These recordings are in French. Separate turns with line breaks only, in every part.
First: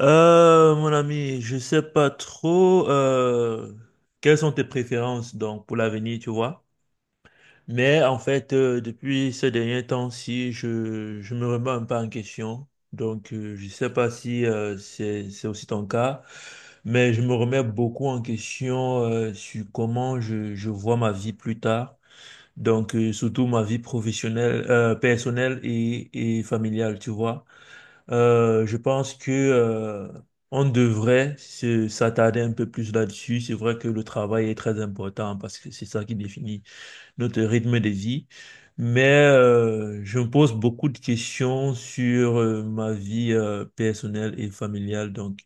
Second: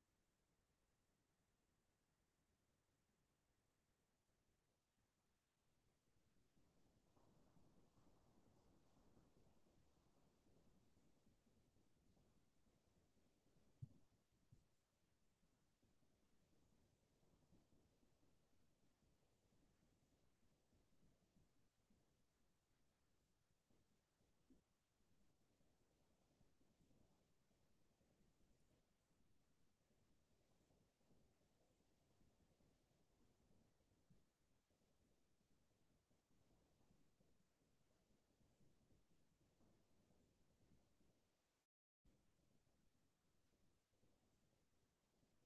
Mon ami, je sais pas trop quelles sont tes préférences donc pour l'avenir, tu vois. Mais en fait, depuis ces derniers temps-ci, je me remets un peu en question. Donc, je sais pas si c'est aussi ton cas, mais je me remets beaucoup en question sur comment je vois ma vie plus tard. Donc, surtout ma vie professionnelle, personnelle et familiale, tu vois. Je pense que on devrait s'attarder un peu plus là-dessus. C'est vrai que le travail est très important parce que c'est ça qui définit notre rythme de vie. Mais je me pose beaucoup de questions sur ma vie personnelle et familiale. Donc,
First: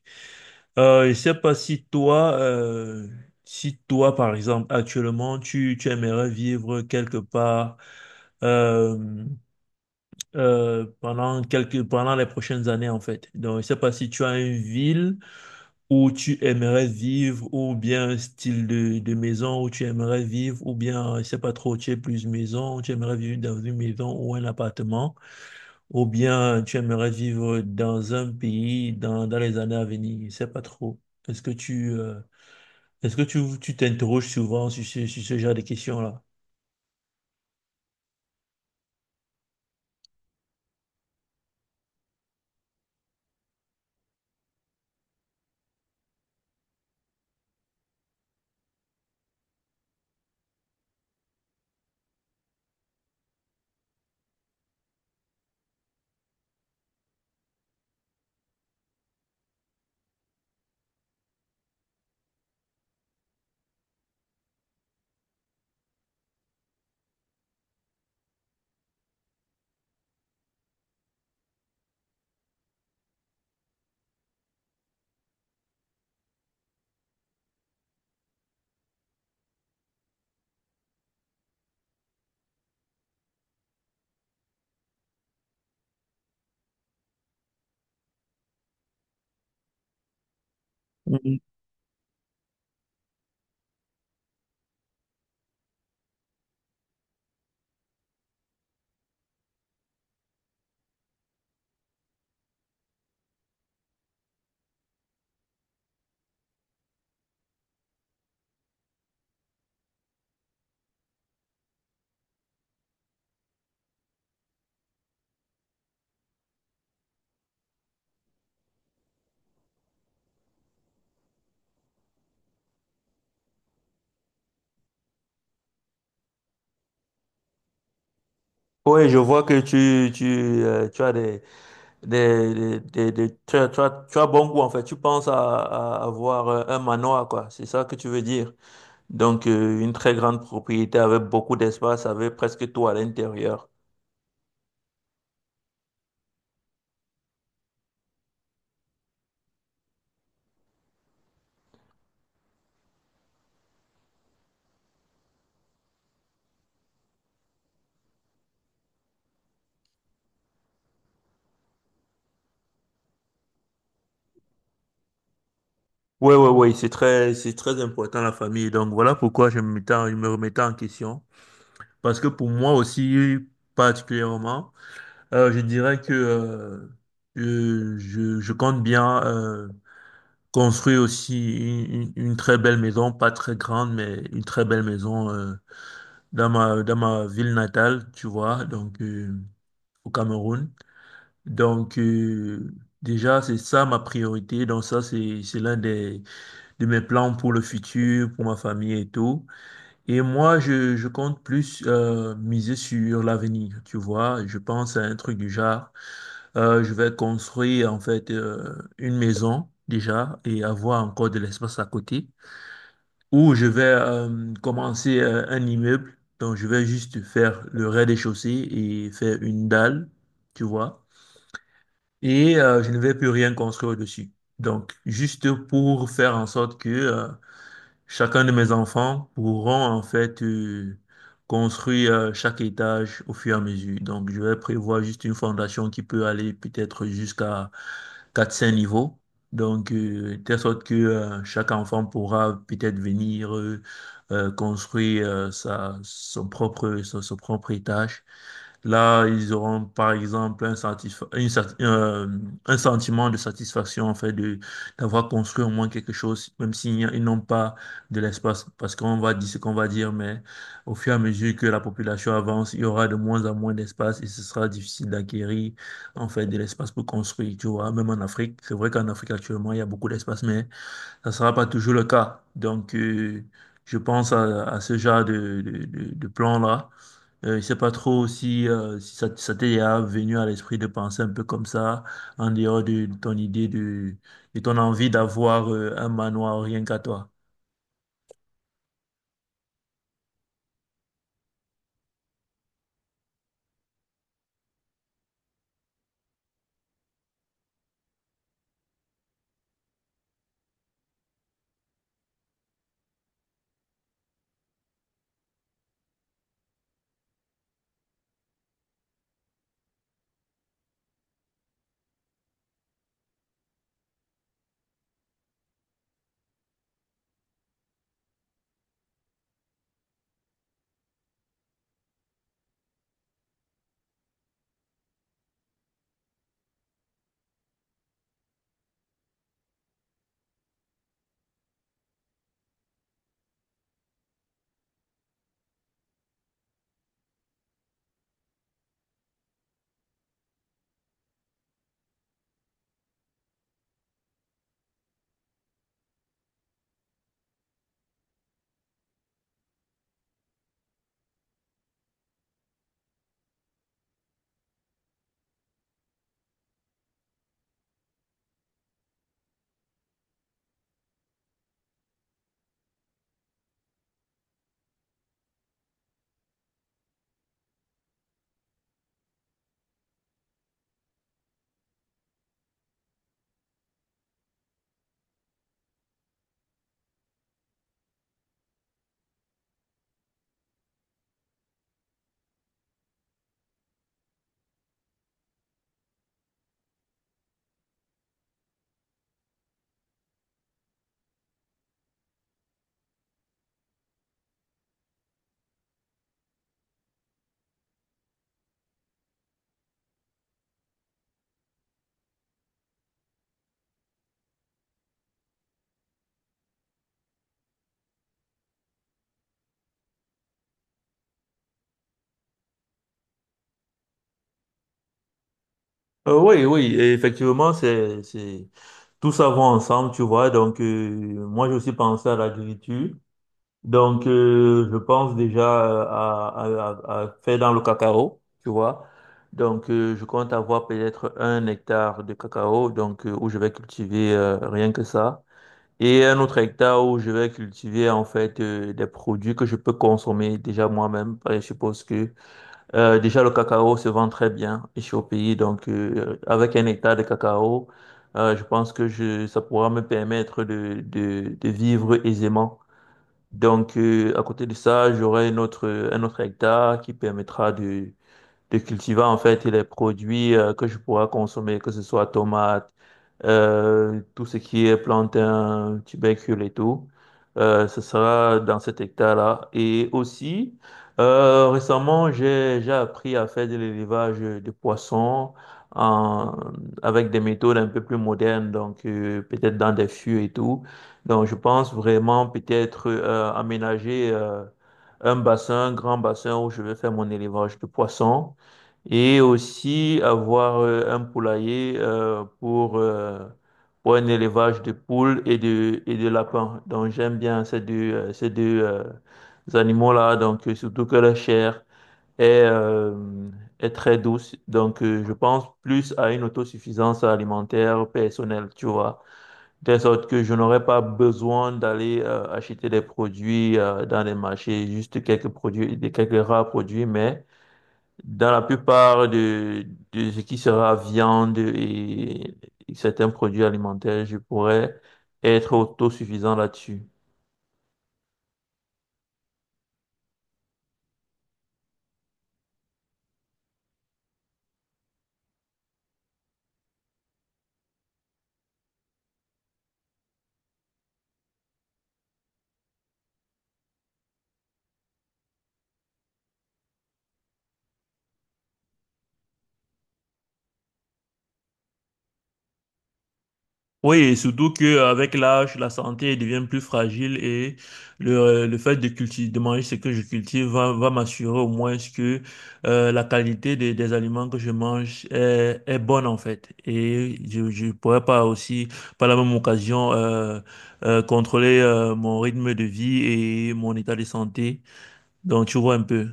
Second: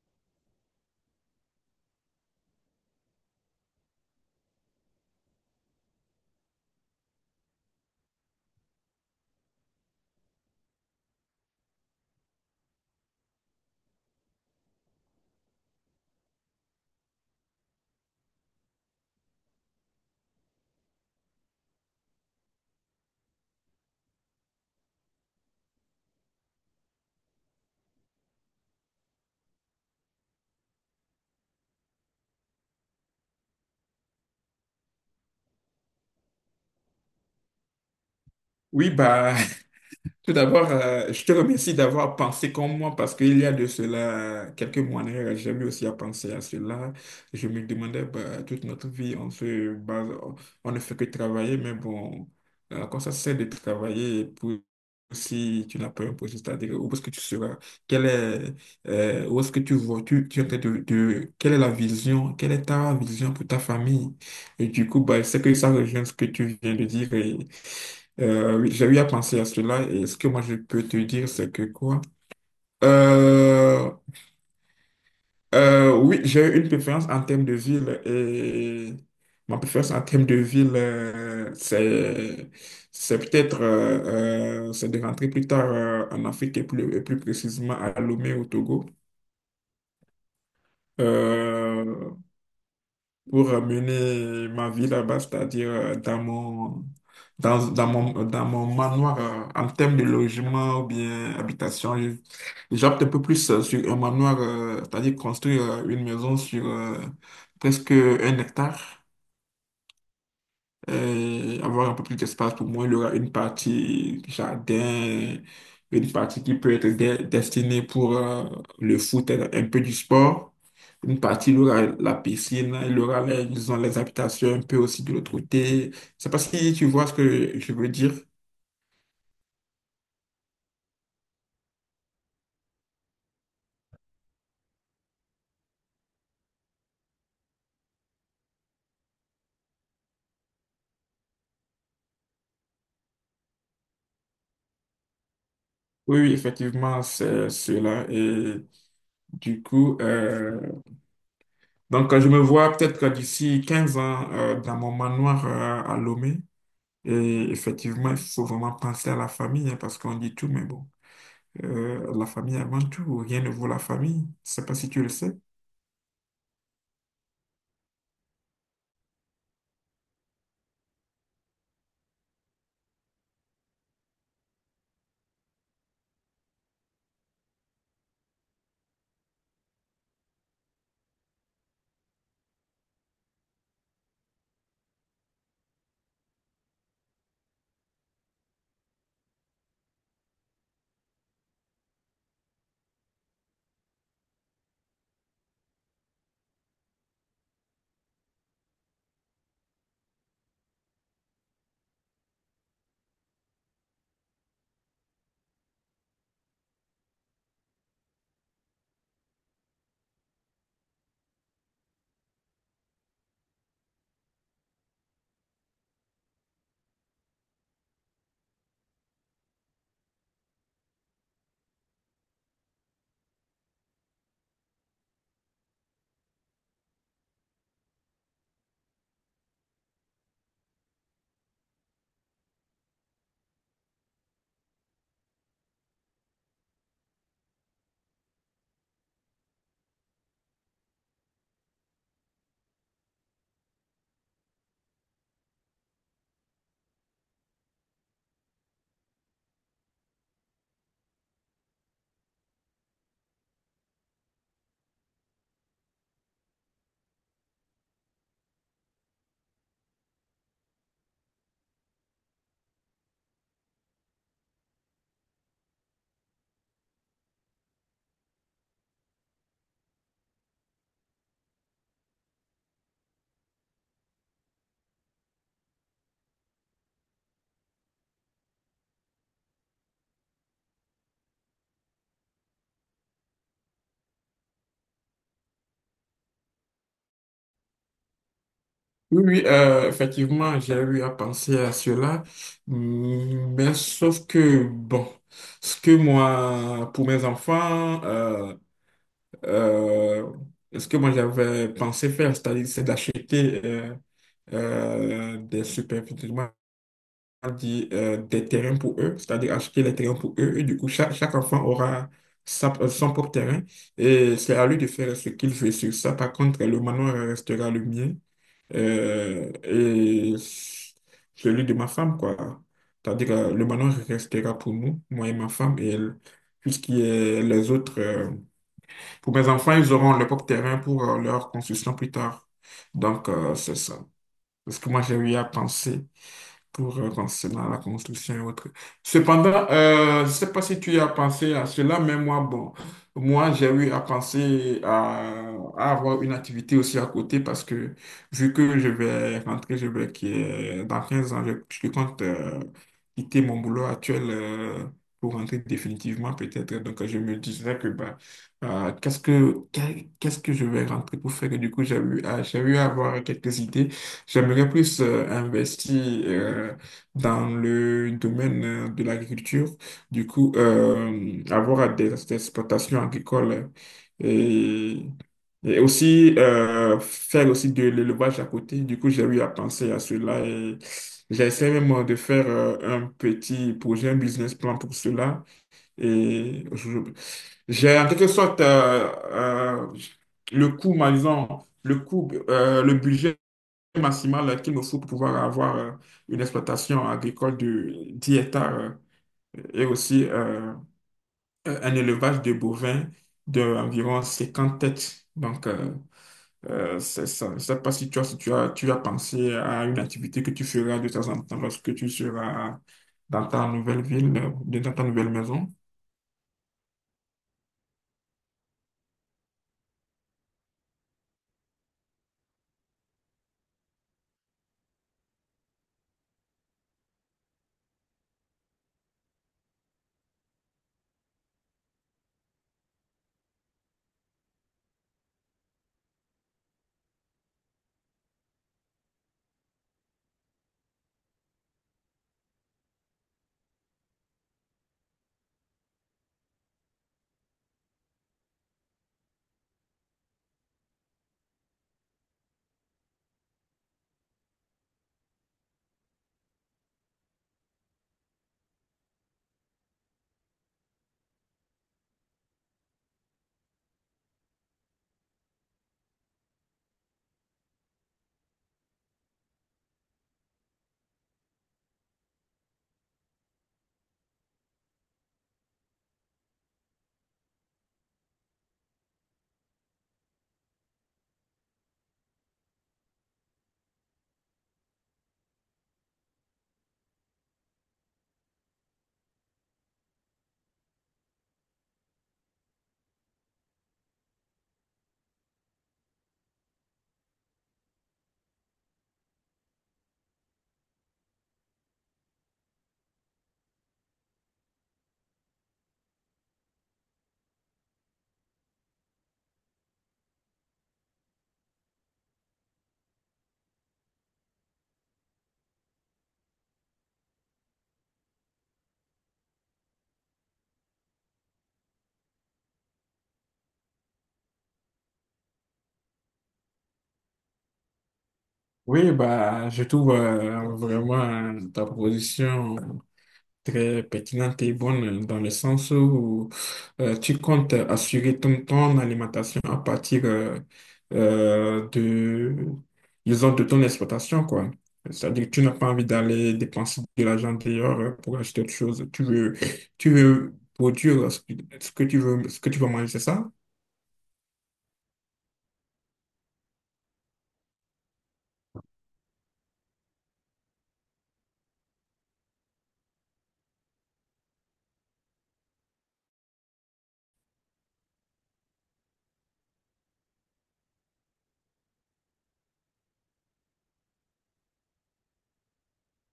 je sais pas si toi, si toi, par exemple, actuellement, tu aimerais vivre quelque part. Euh, Pendant les prochaines années, en fait. Donc, je ne sais pas si tu as une ville où tu aimerais vivre, ou bien un style de maison où tu aimerais vivre, ou bien, je ne sais pas trop, tu es plus maison, tu aimerais vivre dans une maison ou un appartement, ou bien tu aimerais vivre dans un pays dans les années à venir. Je ne sais pas trop. Est-ce que tu, euh, Est-ce que tu t'interroges souvent sur sur ce genre de questions-là?
Oui, bah, tout d'abord, je te remercie d'avoir pensé comme moi parce qu'il y a de cela quelques mois, en arrière, j'ai eu aussi à penser à cela. Je me demandais, bah, toute notre vie, on se base, on ne fait que travailler, mais bon, quand ça sert de travailler pour si tu n'as pas un projet, c'est-à-dire où est-ce que tu seras, quel est, où est-ce que tu vois, tu es en train quelle est la vision, quelle est ta vision pour ta famille? Et du coup, bah, c'est que ça rejoint ce que tu viens de dire. Et oui, j'ai eu à penser à cela et ce que moi je peux te dire, c'est que quoi? Euh, oui, j'ai eu une préférence en termes de ville et ma préférence en termes de ville, c'est peut-être c'est de rentrer plus tard en Afrique et plus précisément à Lomé au Togo. Euh, pour ramener ma vie là-bas, c'est-à-dire dans mon manoir, en termes de logement ou bien habitation, j'opte un peu plus sur un manoir, c'est-à-dire construire une maison sur presque 1 hectare avoir un peu plus d'espace pour moi. Il y aura une partie jardin, une partie qui peut être destinée pour le foot, et un peu du sport. Une partie, il y aura la piscine, il y aura les, disons, les habitations un peu aussi de l'autre côté. C'est parce que tu vois ce que je veux dire.
Oui, je vois que tu, tu as des- tu as, tu as- tu as bon goût en fait. Tu penses à avoir un manoir, quoi. C'est ça que tu veux dire. Donc, une très grande propriété avec beaucoup d'espace, avec presque tout à l'intérieur.
Oui, oui, effectivement, c'est cela. Et du coup, donc je me vois peut-être que d'ici 15 ans dans mon manoir à Lomé. Et effectivement, il faut vraiment penser à la famille, hein, parce qu'on dit tout, mais bon, la famille avant tout, rien ne vaut la famille. Je ne sais pas si tu le sais.
Oui, oui, oui, c'est très important la famille. Donc, voilà pourquoi je me je me remettais en question. Parce que pour moi aussi, particulièrement, je dirais que je compte bien construit aussi une très belle maison, pas très grande, mais une très belle maison dans ma ville natale, tu vois, donc au Cameroun. Donc déjà, c'est ça ma priorité. Donc ça, c'est l'un de mes plans pour le futur, pour ma famille et tout. Et moi, je compte plus miser sur l'avenir, tu vois. Je pense à un truc du genre. Je vais construire en fait une maison déjà et avoir encore de l'espace à côté. Ou je vais commencer un immeuble. Donc, je vais juste faire le rez-de-chaussée et faire une dalle, tu vois. Et je ne vais plus rien construire dessus. Donc, juste pour faire en sorte que chacun de mes enfants pourront en fait construire chaque étage au fur et à mesure. Donc, je vais prévoir juste une fondation qui peut aller peut-être jusqu'à quatre cinq niveaux. Donc, de telle sorte que chaque enfant pourra peut-être venir construire sa, son propre, son, son propre étage. Là, ils auront par exemple un sentiment de satisfaction en fait de d'avoir construit au moins quelque chose, même ils n'ont pas de l'espace parce qu'on va dire ce qu'on va dire, mais au fur et à mesure que la population avance, il y aura de moins en moins d'espace et ce sera difficile d'acquérir en fait de l'espace pour construire, tu vois, même en Afrique. C'est vrai qu'en Afrique actuellement, il y a beaucoup d'espace, mais ça ne sera pas toujours le cas. Donc, je pense à ce genre de plan-là. Je ne sais pas trop si, si ça, ça t'est déjà venu à l'esprit de penser un peu comme ça, en dehors de ton idée de ton envie d'avoir un manoir rien qu'à toi.
Oui, oui, effectivement, j'ai eu à penser à cela, mais sauf que, bon, ce que moi, pour mes enfants, euh, ce que moi j'avais pensé faire, c'est-à-dire c'est d'acheter euh, des super des terrains pour eux, c'est-à-dire acheter les terrains pour eux. Et du coup, chaque enfant aura son propre terrain et c'est à lui de faire ce qu'il veut sur ça. Par contre, le manoir restera le mien et celui de ma femme, quoi. C'est-à-dire, le manoir restera pour nous, moi et ma femme, et tout ce qui est les autres. Pour mes enfants, ils auront leur propre terrain pour leur construction plus tard. Donc, c'est ça. C'est ce que moi j'ai eu à penser pour concernant la construction et autres. Cependant, je ne sais pas si tu as pensé à cela, mais moi, bon, moi, j'ai eu à penser à avoir une activité aussi à côté parce que vu que je vais rentrer, je vais qui est- dans 15 ans, je compte quitter mon boulot actuel pour rentrer définitivement peut-être. Donc, je me disais que bah, qu'est-ce que je vais rentrer pour faire? Et du coup, j'ai eu à avoir quelques idées. J'aimerais plus investir euh, dans le domaine de l'agriculture, du coup, avoir des exploitations agricoles et, et aussi faire aussi de l'élevage à côté. Du coup, j'ai eu à penser à cela et j'essaie même de faire un petit projet, un business plan pour cela. Et j'ai en quelque sorte le coût, par exemple, le coût, le budget maximale qu'il nous faut pour pouvoir avoir une exploitation agricole de 10 hectares et aussi un élevage de bovins d'environ 50 têtes. Donc, c'est ça. Je ne sais pas si tu as, si tu as, tu as pensé à une activité que tu feras de temps en temps lorsque tu seras dans ta nouvelle ville, dans ta nouvelle maison.
Oui, oui, et effectivement, c'est tout ça va ensemble, tu vois. Donc, moi, j'ai aussi pensé à l'agriculture. Donc, je pense déjà à faire dans le cacao, tu vois. Donc, je compte avoir peut-être un hectare de cacao, donc, où je vais cultiver rien que ça. Et un autre hectare où je vais cultiver, en fait, des produits que je peux consommer déjà moi-même. Je suppose que déjà, le cacao se vend très bien ici au pays. Donc, avec un hectare de cacao, je pense que ça pourra me permettre de vivre aisément. Donc, à côté de ça, j'aurai un autre hectare qui permettra de cultiver en fait les produits que je pourrais consommer, que ce soit tomates, tout ce qui est plantain, tubercule et tout. Ce sera dans cet hectare-là. Et aussi, récemment, j'ai appris à faire de l'élevage de poissons en, avec des méthodes un peu plus modernes, donc peut-être dans des fûts et tout. Donc, je pense vraiment peut-être aménager un bassin, un grand bassin où je vais faire mon élevage de poissons et aussi avoir un poulailler pour un élevage de poules et de lapins. Donc j'aime bien ces deux animaux-là, donc surtout que la chair est, euh, est très douce. Donc je pense plus à une autosuffisance alimentaire personnelle, tu vois. De sorte que je n'aurais pas besoin d'aller acheter des produits dans les marchés, juste quelques produits, des quelques rares produits, mais dans la plupart de ce qui sera viande et certains produits alimentaires, je pourrais être autosuffisant là-dessus.
Oui, bah, je trouve vraiment ta position très pertinente et bonne dans le sens où tu comptes assurer ton alimentation à partir de, disons, de ton exploitation, quoi. C'est-à-dire que tu n'as pas envie d'aller dépenser de l'argent dehors pour acheter autre chose. Tu veux produire ce que tu veux, ce que tu veux manger, c'est ça?
Oui, et surtout que avec l'âge, la santé devient plus fragile et le fait de cultiver, de manger ce que je cultive va m'assurer au moins que la qualité des aliments que je mange est bonne en fait. Et je pourrais pas aussi, par la même occasion, contrôler mon rythme de vie et mon état de santé. Donc, tu vois un peu.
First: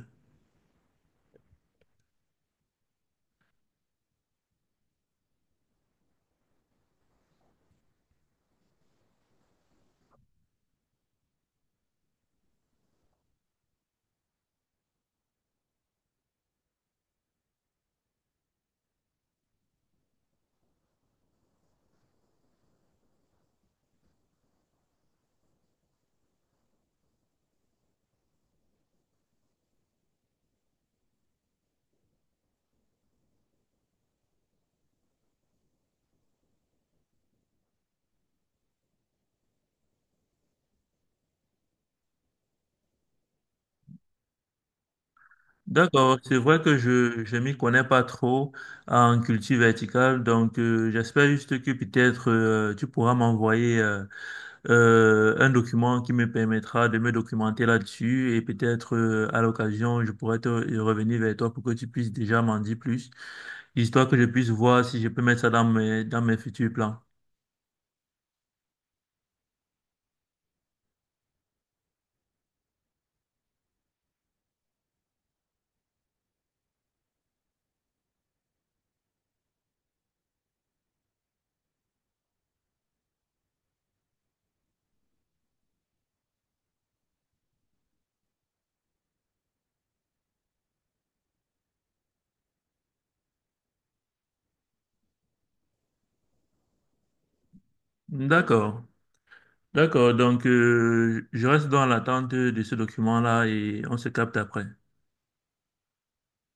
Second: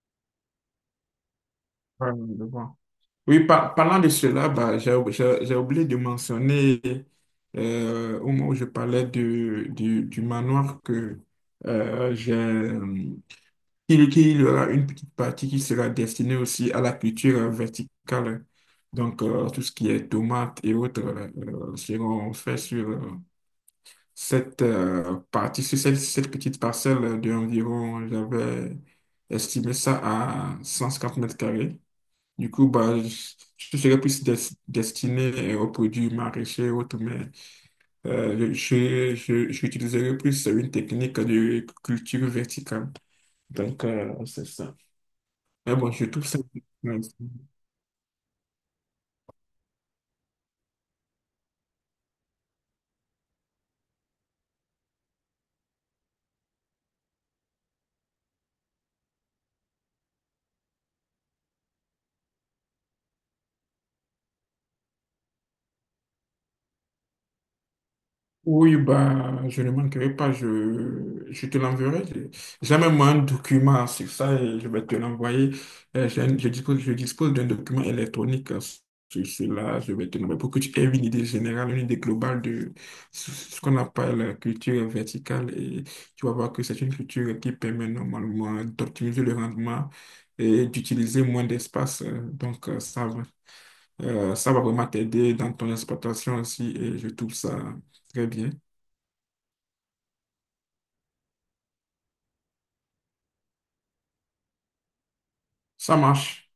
Ouais, je vois. Oui, parlant de cela, bah, j'ai oublié de mentionner au moment où je parlais du manoir que j'ai. Qu'il qu'il y aura une petite partie qui sera destinée aussi à la culture verticale. Donc, tout ce qui est tomates et autres seront faits sur cette partie, sur cette petite parcelle d'environ, j'avais estimé ça à 150 mètres carrés. Du coup, bah, je serais plus destiné aux produits maraîchers et autres, mais j'utiliserai plus une technique de culture verticale. Donc, c'est ça. Mais bon, je
D'accord,
trouve
c'est
ça
vrai que
nice.
je m'y connais pas trop en culture verticale, donc j'espère juste que peut-être tu pourras m'envoyer un document qui me permettra de me documenter là-dessus et peut-être à l'occasion je pourrais te revenir vers toi pour que tu puisses déjà m'en dire plus, histoire que je puisse voir si je peux mettre ça dans mes futurs plans.
Oui, bah, je ne manquerai pas, je te l'enverrai. J'ai même un document sur ça et je vais te l'envoyer. Je dispose, d'un document électronique sur cela. Je vais te l'envoyer pour que tu aies une idée générale, une idée globale de ce qu'on appelle la culture verticale. Et tu vas voir que c'est une culture qui permet normalement d'optimiser le rendement et d'utiliser moins d'espace. Donc, ça va. Ça va vraiment t'aider dans ton exploitation aussi et je trouve ça très bien.
D'accord, d'accord, donc je reste dans l'attente de ce document-là et on se capte après.
Ça marche.